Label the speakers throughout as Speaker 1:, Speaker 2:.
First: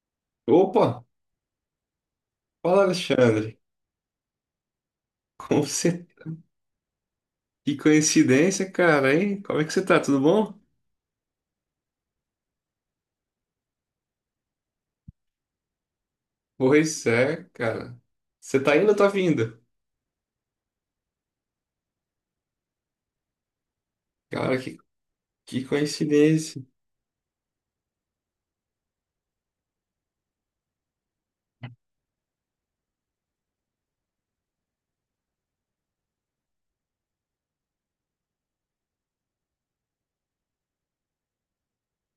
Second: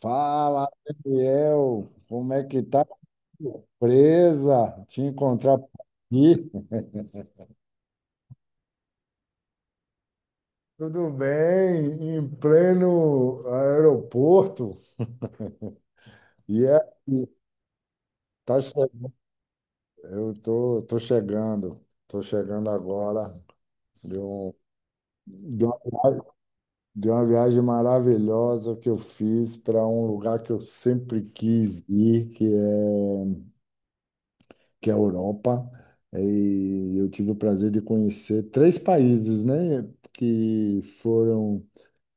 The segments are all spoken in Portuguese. Speaker 1: Fala,
Speaker 2: Opa,
Speaker 1: Daniel, como é que
Speaker 2: fala
Speaker 1: tá?
Speaker 2: Alexandre.
Speaker 1: Surpresa te encontrar
Speaker 2: Como
Speaker 1: por
Speaker 2: você...
Speaker 1: aqui.
Speaker 2: Que coincidência, cara, hein? Como é que você tá? Tudo bom?
Speaker 1: Tudo bem, em pleno aeroporto. E é,
Speaker 2: Pois é, cara.
Speaker 1: tá
Speaker 2: Você tá indo ou tá
Speaker 1: chegando.
Speaker 2: vindo?
Speaker 1: Eu tô chegando agora de, um,
Speaker 2: Cara, que, que
Speaker 1: de, uma, viagem
Speaker 2: coincidência.
Speaker 1: de uma viagem maravilhosa que eu fiz para um lugar que eu sempre quis ir, que é a Europa. E eu tive o prazer de conhecer três países, né? Que foram,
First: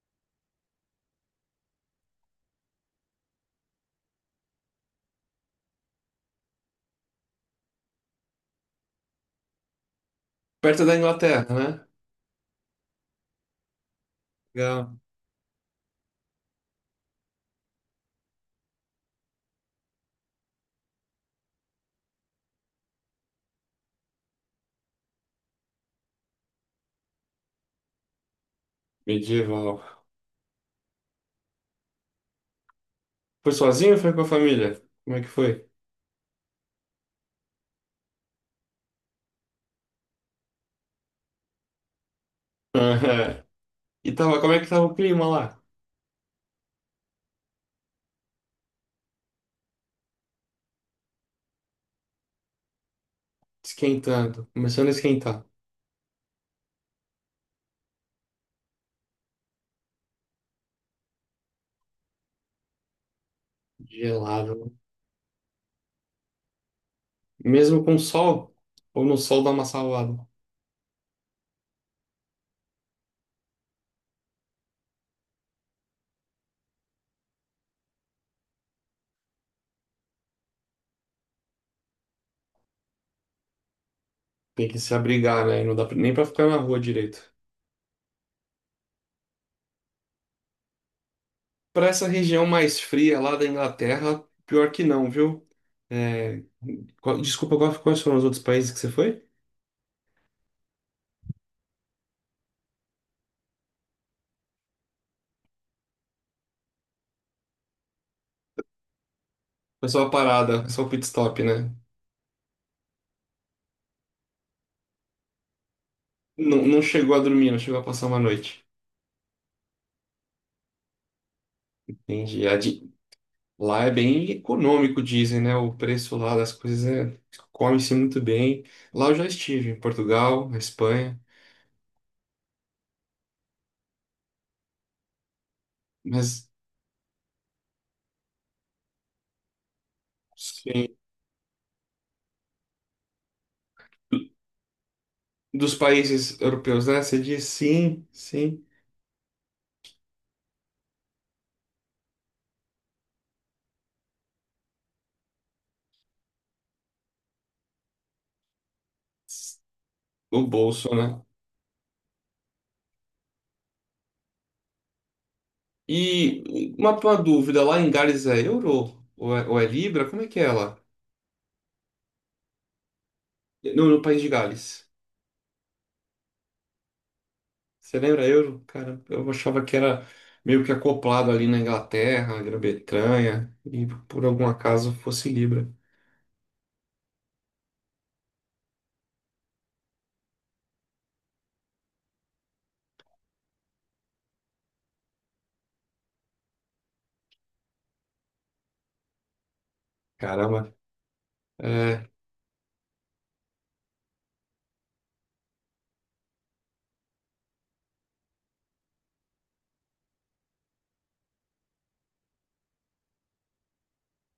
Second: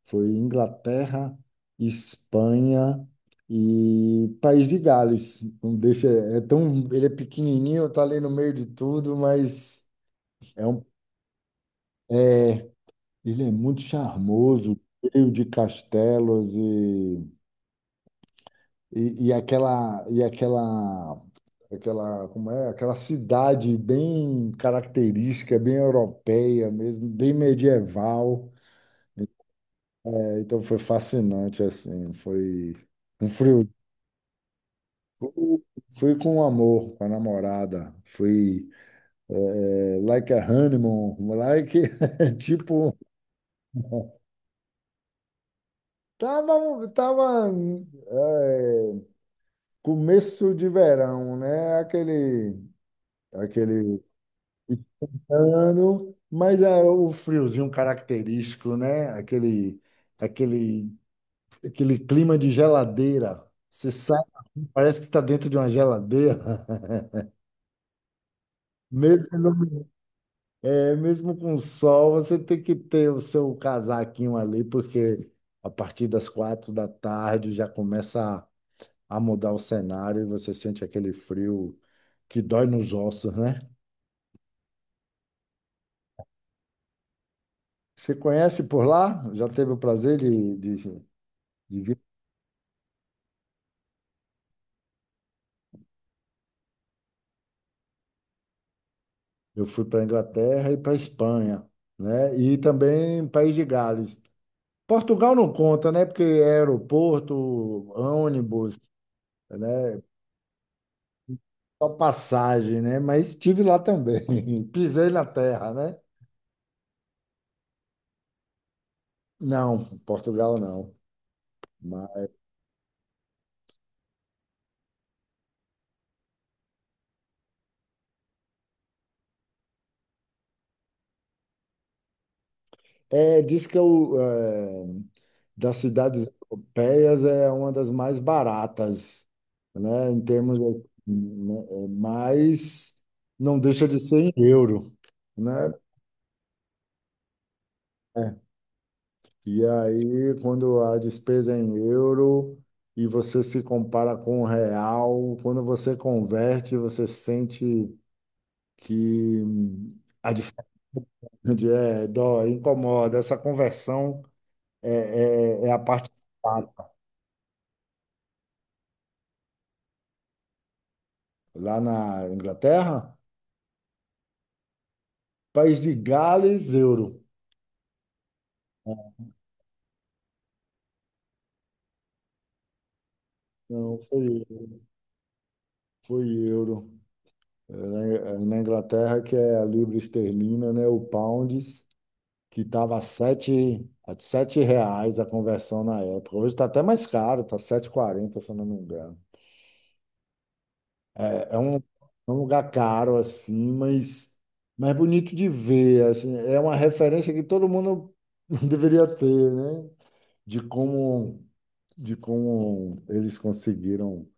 Speaker 1: foi Inglaterra, Espanha e País de Gales. Não deixa, é tão, ele é pequenininho, tá ali no meio de tudo, mas é um
Speaker 2: Perto da Inglaterra, né?
Speaker 1: ele é muito charmoso,
Speaker 2: Legal.
Speaker 1: cheio de castelos e aquela cidade bem característica, bem europeia mesmo, bem medieval.
Speaker 2: Medieval.
Speaker 1: É, então foi fascinante assim, foi um
Speaker 2: Foi
Speaker 1: frio.
Speaker 2: sozinho ou foi com a família? Como é que foi?
Speaker 1: Fui com amor, com a namorada. Like a honeymoon, like tipo
Speaker 2: Aham. E tava, como é que tava o clima lá?
Speaker 1: tava é, começo de verão, né? Aquele
Speaker 2: Esquentando. Começando a esquentar.
Speaker 1: ano, mas é o friozinho característico, né? Aquele, aquele clima de geladeira. Você sai,
Speaker 2: Gelado, né?
Speaker 1: parece que está dentro de uma geladeira.
Speaker 2: Mesmo com sol, ou no
Speaker 1: Mesmo,
Speaker 2: sol dá uma
Speaker 1: não-
Speaker 2: salvada.
Speaker 1: é, mesmo com sol, você tem que ter o seu casaquinho ali, porque a partir das 4 da tarde já começa a mudar o cenário e você sente aquele frio que dói nos ossos, né?
Speaker 2: Tem que se abrigar, né? Nem pra ficar na rua direito.
Speaker 1: Você conhece por lá? Já teve o prazer de
Speaker 2: Para
Speaker 1: vir?
Speaker 2: essa região mais fria lá da Inglaterra, pior que não, viu? É, desculpa, quais foram os outros países que você foi?
Speaker 1: Eu fui para a Inglaterra e para a Espanha, né? E também País de Gales. Portugal não conta, né? Porque é aeroporto, ônibus,
Speaker 2: Foi
Speaker 1: né?
Speaker 2: só uma parada, só o pit stop, né?
Speaker 1: Só passagem, né? Mas estive lá também. Pisei na terra, né?
Speaker 2: Não, não chegou a dormir, não chegou a passar uma noite.
Speaker 1: Não, Portugal não. Mas
Speaker 2: Entendi. Lá é bem econômico, dizem, né? O preço lá das coisas é... come-se muito bem. Lá eu já estive, em Portugal, na Espanha,
Speaker 1: é, diz que eu, é, das cidades
Speaker 2: mas
Speaker 1: europeias é uma das mais baratas, né? Em termos,
Speaker 2: sim.
Speaker 1: né. Mas não deixa de ser em euro, né?
Speaker 2: Dos países europeus, né? Você diz, sim,
Speaker 1: É.
Speaker 2: sim.
Speaker 1: E aí, quando a despesa é em euro e você se compara com o real, quando você converte, você sente que a
Speaker 2: O
Speaker 1: diferença
Speaker 2: bolso, né?
Speaker 1: incomoda. Essa conversão é a parte
Speaker 2: E
Speaker 1: chata.
Speaker 2: uma dúvida, lá em Gales é euro? Ou é libra? Como é que é lá?
Speaker 1: Lá na Inglaterra,
Speaker 2: Não, no país de Gales.
Speaker 1: País de Gales, euro.
Speaker 2: Você lembra euro? Cara, eu achava que era meio que acoplado ali na Inglaterra, na Grã-Bretanha, e
Speaker 1: Não,
Speaker 2: por
Speaker 1: foi,
Speaker 2: algum acaso fosse libra.
Speaker 1: foi euro. É, na Inglaterra, que é a libra esterlina, né? O pounds. Que estava a sete reais a conversão na época. Hoje está até mais caro, está 7,40, se eu não me engano.
Speaker 2: Caramba,
Speaker 1: É
Speaker 2: é,
Speaker 1: um lugar caro, assim, mas é bonito de ver. Assim, é uma referência que todo mundo deveria ter, né? De como, de como eles conseguiram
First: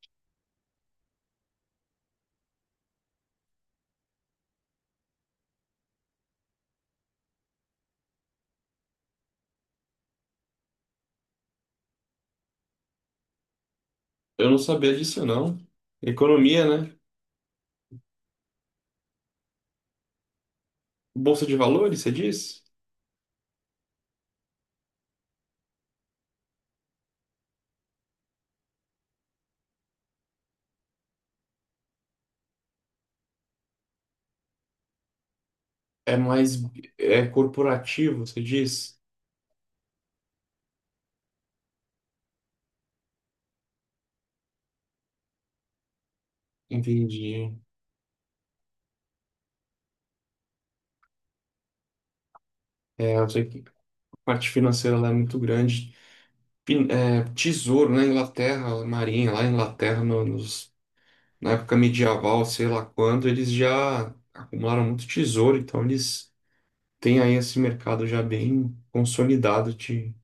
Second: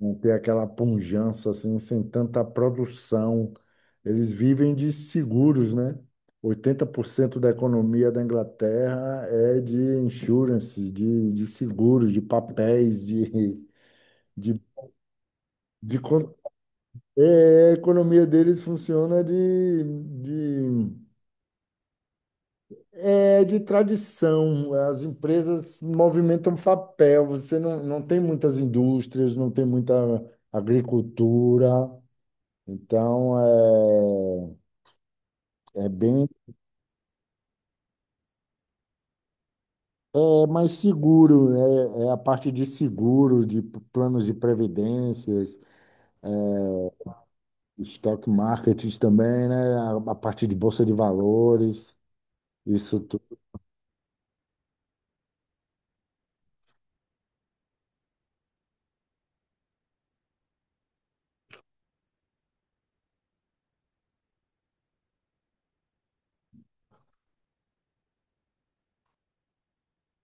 Speaker 1: não ter aquela pujança assim, sem tanta produção. Eles vivem de seguros, né? 80% da economia da Inglaterra é de insurances, de seguros, de papéis,
Speaker 2: eu
Speaker 1: de,
Speaker 2: não sabia disso não.
Speaker 1: de con-
Speaker 2: Economia, né?
Speaker 1: a economia deles funciona de,
Speaker 2: Bolsa de valores, você diz?
Speaker 1: de tradição. As empresas movimentam papel. Você não tem muitas indústrias, não tem muita agricultura. Então, é, é
Speaker 2: É
Speaker 1: bem
Speaker 2: mais é corporativo, você diz?
Speaker 1: é mais seguro, né? É a parte de seguro, de planos de previdências,
Speaker 2: Entendi.
Speaker 1: stock market também, né? A parte de bolsa de valores, isso,
Speaker 2: É, eu sei que a parte financeira lá é muito grande. É, tesouro na Inglaterra, marinha lá na Inglaterra, na época medieval, sei lá quando, eles já acumularam muito tesouro, então eles têm aí esse mercado já bem consolidado de,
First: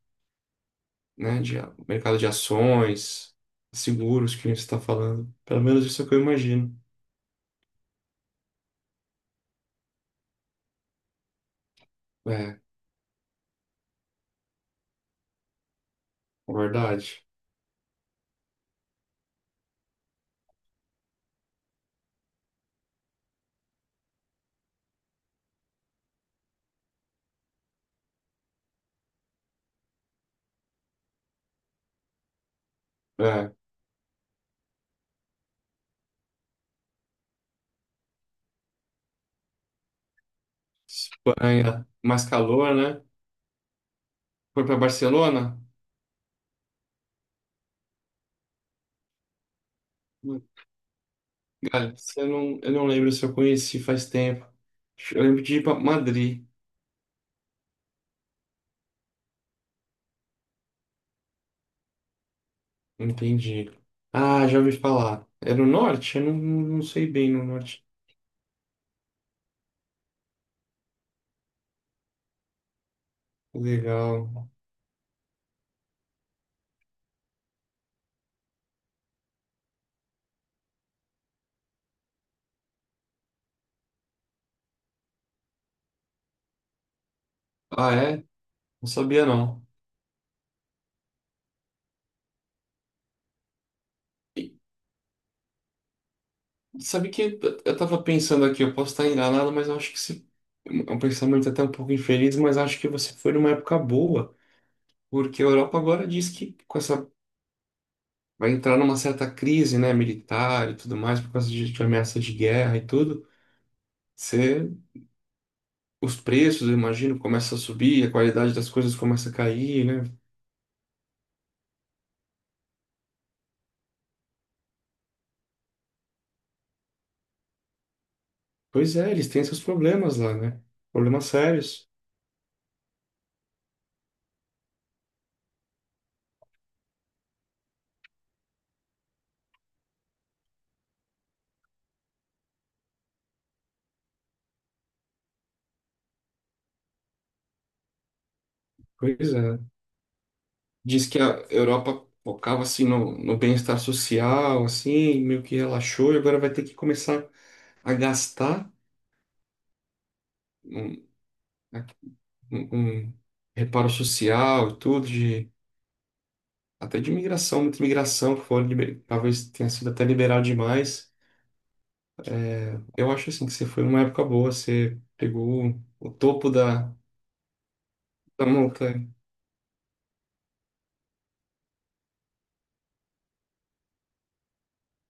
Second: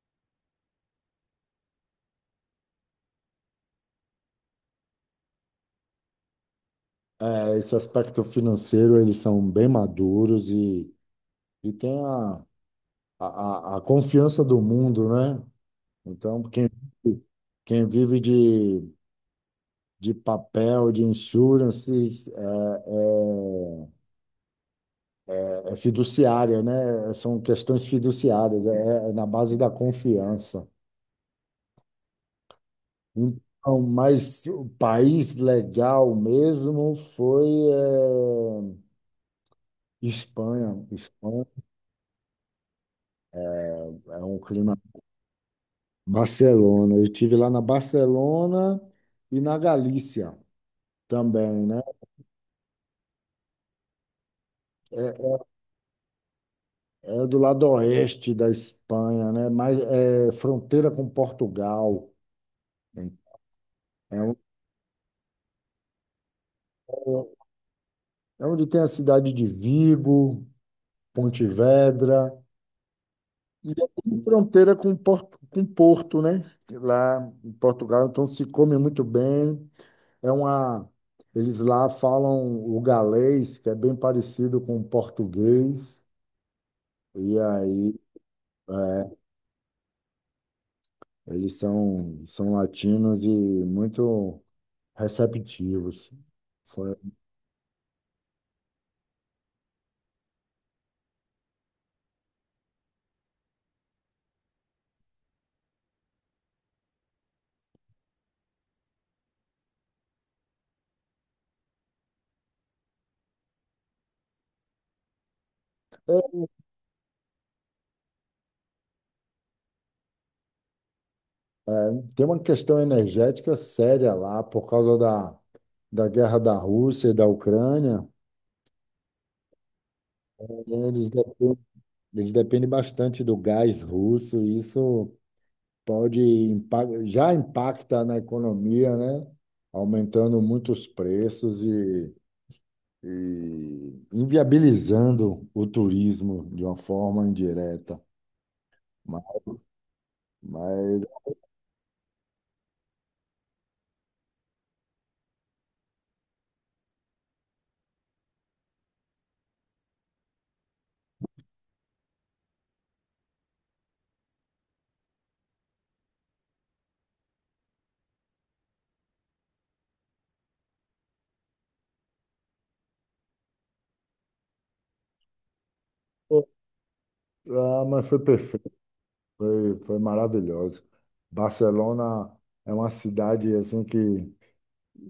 Speaker 2: né, de mercado de ações, seguros que a gente está falando. Pelo menos isso é o que eu imagino.
Speaker 1: esse aspecto financeiro, eles são bem maduros e tem
Speaker 2: É,
Speaker 1: a, a confiança do mundo, né? Então,
Speaker 2: é
Speaker 1: quem,
Speaker 2: verdade.
Speaker 1: quem vive de papel, de insurances, é É fiduciária, né? São questões fiduciárias, é na base da confiança.
Speaker 2: É,
Speaker 1: Então, mas o país legal mesmo foi Espanha. Espanha
Speaker 2: Espanha, mais calor, né?
Speaker 1: é um
Speaker 2: Foi para
Speaker 1: clima.
Speaker 2: Barcelona?
Speaker 1: Barcelona. Eu tive lá na Barcelona e na Galícia também, né?
Speaker 2: Cara, você não, eu não lembro se eu conheci faz tempo. Eu
Speaker 1: É
Speaker 2: lembro de ir para Madrid.
Speaker 1: é do lado oeste da Espanha, né? Mas é fronteira com Portugal.
Speaker 2: Entendi.
Speaker 1: É, um-
Speaker 2: Ah, já ouvi falar. É no norte? Eu não, não sei bem no norte.
Speaker 1: é onde tem a cidade de Vigo, Pontevedra. E é tudo
Speaker 2: Legal.
Speaker 1: fronteira com Porto, né? Lá em Portugal, então se come muito bem. É uma, eles lá falam o galês, que é bem parecido com o português. E
Speaker 2: Ah,
Speaker 1: aí
Speaker 2: é? Não
Speaker 1: é,
Speaker 2: sabia não.
Speaker 1: eles são latinos e muito
Speaker 2: E
Speaker 1: receptivos. Foi-
Speaker 2: sabe que eu tava pensando aqui, eu posso estar enganado, mas eu acho que se... é um pensamento até um pouco infeliz, mas acho que você foi numa época boa, porque a Europa agora diz que com essa vai entrar numa certa crise, né, militar e tudo mais, por causa de ameaça de guerra e tudo. Você... Os
Speaker 1: É,
Speaker 2: preços, eu imagino, começam a subir, a qualidade das coisas começa a cair, né?
Speaker 1: tem uma questão energética séria lá por causa da guerra da Rússia e da Ucrânia.
Speaker 2: Pois é, eles têm seus problemas lá, né?
Speaker 1: Eles
Speaker 2: Problemas
Speaker 1: dependem
Speaker 2: sérios.
Speaker 1: Eles dependem bastante do gás russo, e isso já impacta na economia, né? Aumentando muitos preços e inviabilizando o turismo de uma forma indireta. Mas,
Speaker 2: Pois é.
Speaker 1: mas,
Speaker 2: Diz que a Europa focava assim no, no bem-estar social, assim, meio que relaxou, e agora vai ter que começar a gastar um, um- um reparo social e tudo, de, até de imigração, muita imigração, que foi, talvez tenha sido até liberal demais. Eu acho assim que você foi numa época boa, você pegou o
Speaker 1: Pô,
Speaker 2: topo da,
Speaker 1: ah, mas foi
Speaker 2: da
Speaker 1: perfeito,
Speaker 2: montanha,
Speaker 1: foi maravilhoso. Barcelona é uma cidade assim que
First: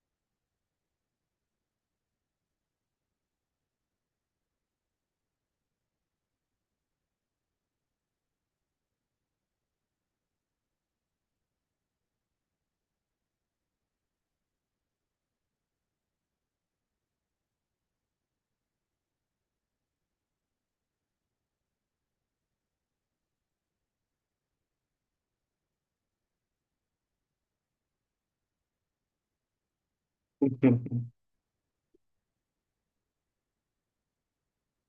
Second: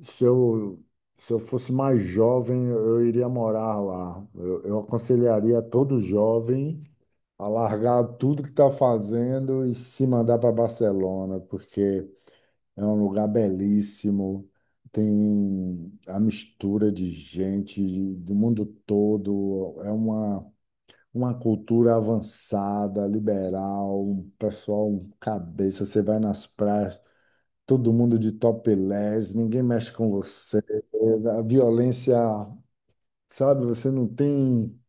Speaker 1: Se eu, se eu fosse mais jovem, eu iria morar lá. Eu aconselharia todo jovem a largar tudo que está fazendo e se mandar para Barcelona, porque é um lugar belíssimo, tem a mistura de gente do mundo todo, uma cultura avançada, liberal, um pessoal um cabeça, você vai nas praias todo mundo de topless, ninguém mexe com você, é, a violência, sabe? Você não tem,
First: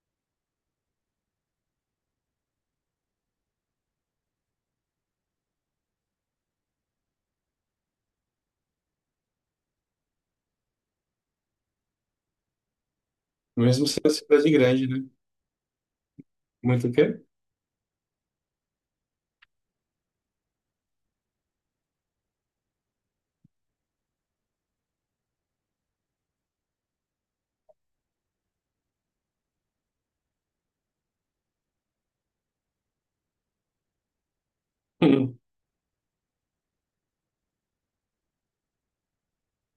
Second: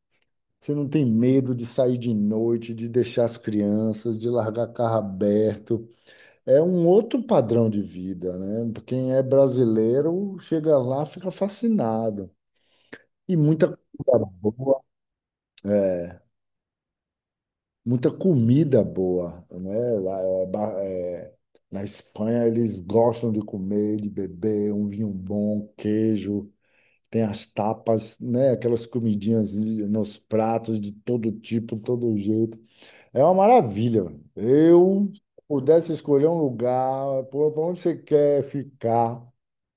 Speaker 1: você não tem medo de sair de noite, de deixar as crianças, de largar carro aberto. É um outro padrão de vida, né? Quem é brasileiro chega lá, fica fascinado. E muita
Speaker 2: mesmo sendo uma
Speaker 1: comida
Speaker 2: cidade
Speaker 1: boa,
Speaker 2: grande, né?
Speaker 1: é,
Speaker 2: Muito o quê?
Speaker 1: muita comida boa, né? Lá, é, ba- é, na Espanha eles gostam de comer, de beber, um vinho bom, queijo. Tem as tapas, né? Aquelas comidinhas nos pratos de todo tipo, todo jeito. É uma maravilha, mano. Eu pudesse escolher um lugar, para onde você quer ficar.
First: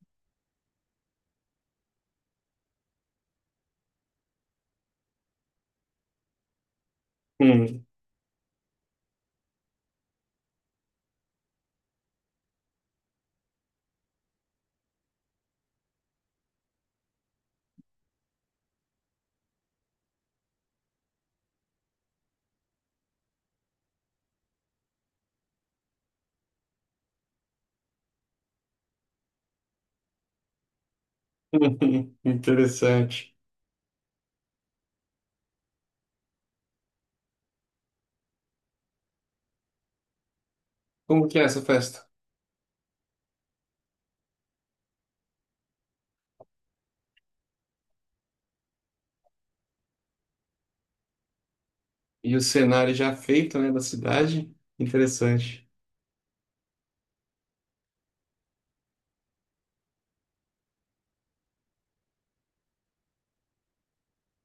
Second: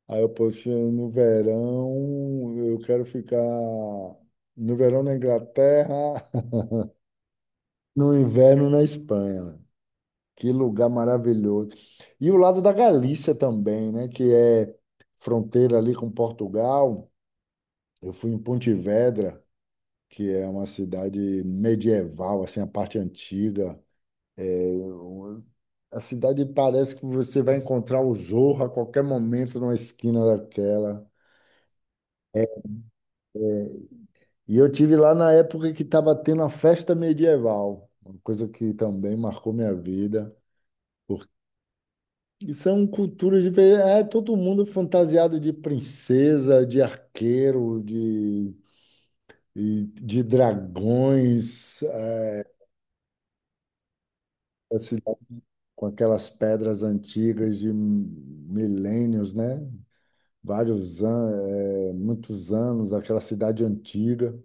Speaker 1: Aí eu posso no verão, eu quero ficar no verão na Inglaterra, no inverno na Espanha. Mano. Que lugar maravilhoso. E o lado da Galícia também, né? Que é fronteira ali com Portugal. Eu fui em Pontevedra que é uma cidade medieval, assim, a parte antiga. Eu- A cidade parece que você vai encontrar o Zorro a qualquer momento numa esquina daquela.
Speaker 2: Uhum, interessante.
Speaker 1: E eu tive lá na época que estava tendo a festa medieval, uma coisa que também marcou minha vida.
Speaker 2: Como
Speaker 1: Porque
Speaker 2: que é essa festa?
Speaker 1: são culturas diferentes. É todo mundo fantasiado de princesa, de arqueiro, de dragões.
Speaker 2: E o
Speaker 1: É,
Speaker 2: cenário já feito, né, da cidade?
Speaker 1: assim,
Speaker 2: Interessante,
Speaker 1: com aquelas pedras antigas de milênios, né? Vários anos, muitos anos, aquela cidade antiga.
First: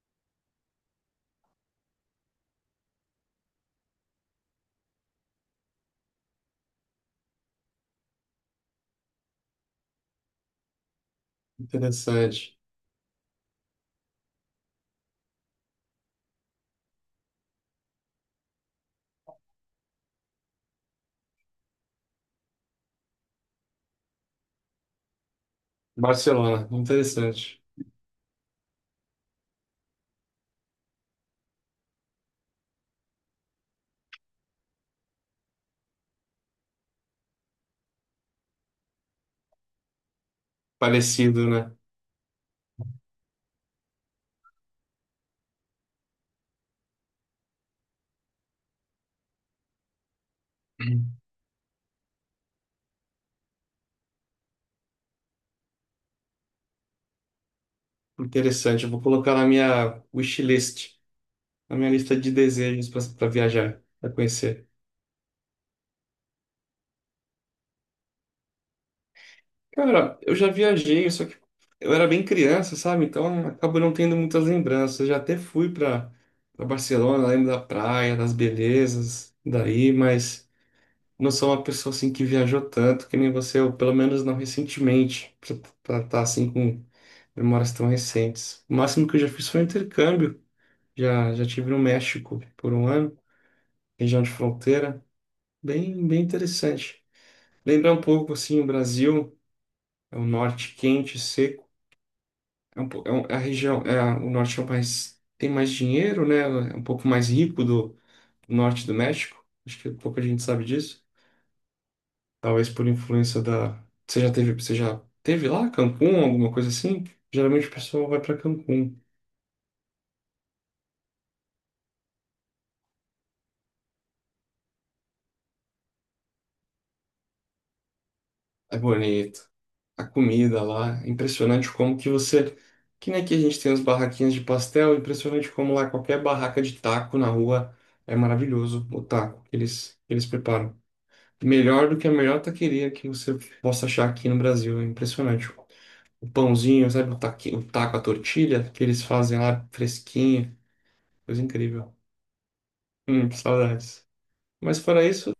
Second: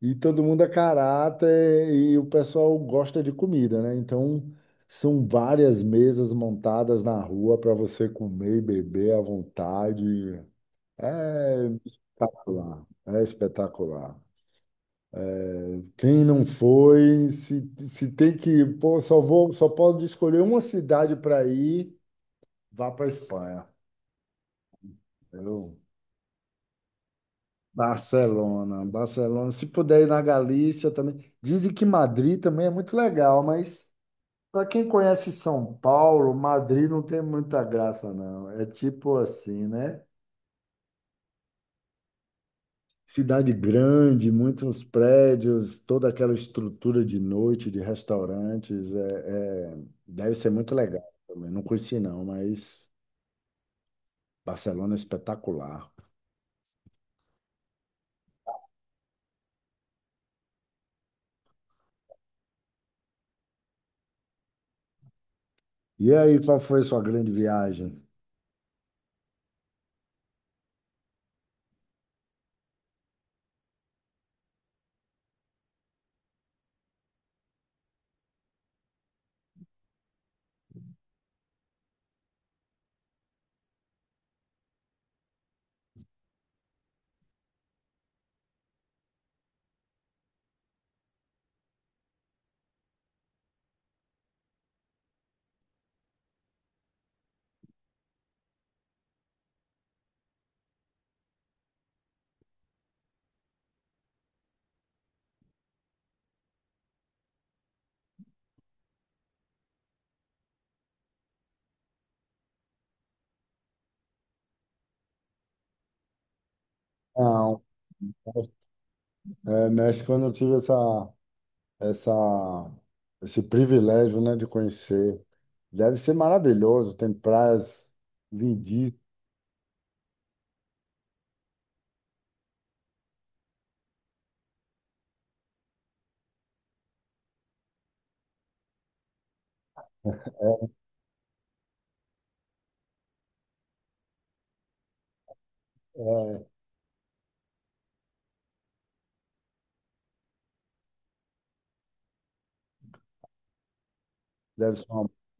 Speaker 1: E todo mundo é caráter e o pessoal gosta de comida, né? Então, são várias mesas montadas na rua para você comer e beber à vontade. É
Speaker 2: interessante.
Speaker 1: espetacular, é espetacular. Quem não foi, se tem que, pô, só posso escolher uma cidade para ir, vá para Espanha. Eu-
Speaker 2: Barcelona, interessante.
Speaker 1: Barcelona, Barcelona. Se puder ir na Galícia também. Dizem que Madrid também é muito legal, mas para quem conhece São Paulo, Madrid não tem muita graça, não. É tipo assim, né?
Speaker 2: Parecido, né?
Speaker 1: Cidade grande, muitos prédios, toda aquela estrutura de noite, de restaurantes. Deve ser muito legal também. Não conheci, não, mas Barcelona é espetacular.
Speaker 2: Interessante. Eu vou colocar na minha wishlist, na minha lista de desejos para viajar, para conhecer.
Speaker 1: E aí, qual foi a sua grande viagem?
Speaker 2: Cara, eu já viajei, só que eu era bem criança, sabe? Então acabo não tendo muitas lembranças. Eu já até fui para Barcelona, lembro da praia, das belezas daí, mas não sou uma pessoa assim que viajou tanto que nem você, ou pelo menos não recentemente, para estar assim com memórias tão recentes. O máximo que eu já fiz foi um intercâmbio. Já tive no México por um ano, região de fronteira, bem interessante. Lembra um pouco assim o Brasil, é o norte quente, seco. É a região, é a- o norte é o mais tem mais dinheiro, né? É um pouco mais rico do, do norte do México. Acho que pouca gente sabe disso. Talvez por influência da. Você já teve lá Cancún, alguma coisa assim?
Speaker 1: Não,
Speaker 2: Geralmente o pessoal vai para Cancún.
Speaker 1: México eu não tive essa. essa, esse privilégio, né, de conhecer. Deve ser maravilhoso, tem praias
Speaker 2: É
Speaker 1: lindíssimas,
Speaker 2: bonito. A comida lá, é impressionante como que você. Que nem aqui a gente tem as barraquinhas de pastel, é impressionante como lá qualquer barraca de taco na rua é maravilhoso o taco que eles preparam. Melhor do que a melhor taqueria que você possa achar aqui no Brasil. É impressionante. O
Speaker 1: é,
Speaker 2: pãozinho, sabe, o taco, a tortilha que eles fazem lá fresquinho, coisa incrível. Que saudades.
Speaker 1: deve
Speaker 2: Mas
Speaker 1: ser
Speaker 2: fora
Speaker 1: uma.
Speaker 2: isso,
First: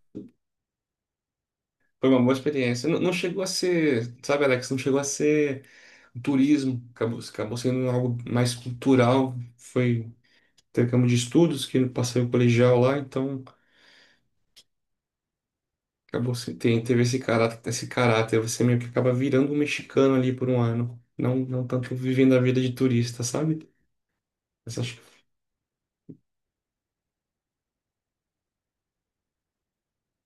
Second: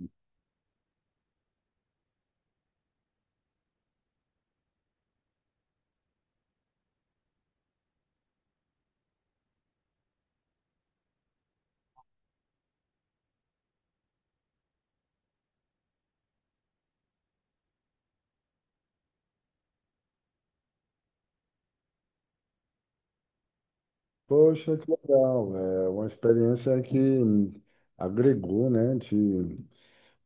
Speaker 2: foi uma boa experiência. Não, não chegou a ser, sabe, Alex, não chegou a ser um turismo, acabou sendo algo mais cultural. Foi, teve campo de estudos que eu passei o colegial lá, então acabou se- tem, teve esse caráter, esse caráter. Você meio que acaba virando um mexicano ali por um ano. Não, não tanto vivendo a vida de turista, sabe?
Speaker 1: Poxa,
Speaker 2: Mas
Speaker 1: que
Speaker 2: acho que
Speaker 1: legal, é uma experiência que agregou, né, te.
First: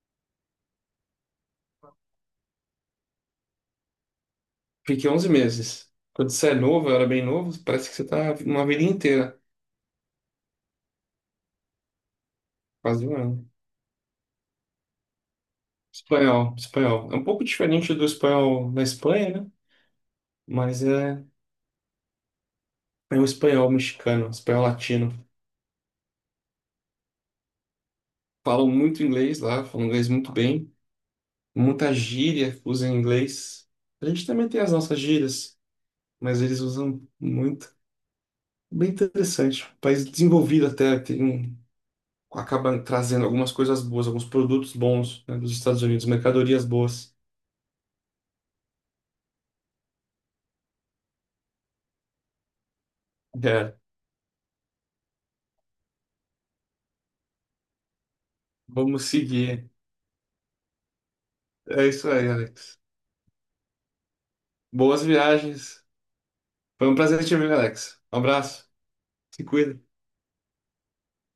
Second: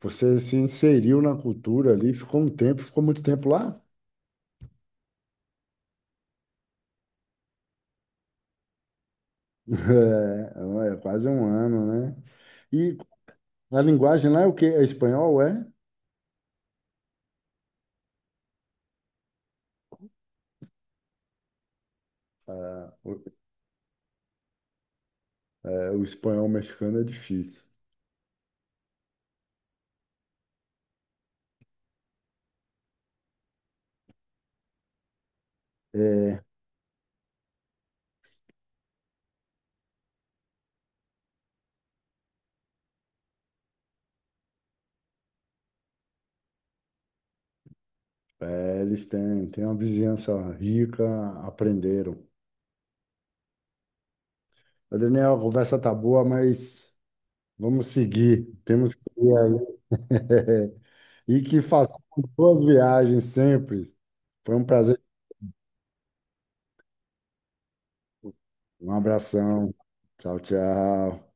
Speaker 1: Você se inseriu na cultura ali, ficou um tempo, ficou muito tempo lá?
Speaker 2: fiquei 11 meses. Quando você é novo, eu era bem novo, parece que você tá uma vida inteira,
Speaker 1: É, é quase um ano, né? E
Speaker 2: quase um ano.
Speaker 1: a linguagem lá é o quê? É espanhol, é?
Speaker 2: Espanhol, espanhol. É um pouco diferente do espanhol na Espanha, né? Mas é, é um espanhol mexicano, espanhol latino.
Speaker 1: É, o espanhol mexicano é difícil.
Speaker 2: Falam muito inglês lá, falam inglês muito bem. Muita gíria usam inglês. A gente também tem as nossas gírias, mas eles usam muito. Bem interessante. Um país desenvolvido até, tem, um, acaba trazendo algumas coisas boas, alguns produtos bons, né, dos Estados Unidos, mercadorias boas.
Speaker 1: É, eles têm uma vizinhança rica, aprenderam.
Speaker 2: É,
Speaker 1: Ô, Daniel, a conversa tá boa, mas vamos seguir. Temos
Speaker 2: vamos
Speaker 1: que ir
Speaker 2: seguir.
Speaker 1: aí. E que
Speaker 2: É
Speaker 1: façamos
Speaker 2: isso aí,
Speaker 1: boas
Speaker 2: Alex.
Speaker 1: viagens sempre. Foi um prazer.
Speaker 2: Boas viagens. Foi um prazer te ver, Alex. Um abraço.
Speaker 1: Um
Speaker 2: Se
Speaker 1: abração.
Speaker 2: cuida.
Speaker 1: Tchau, tchau.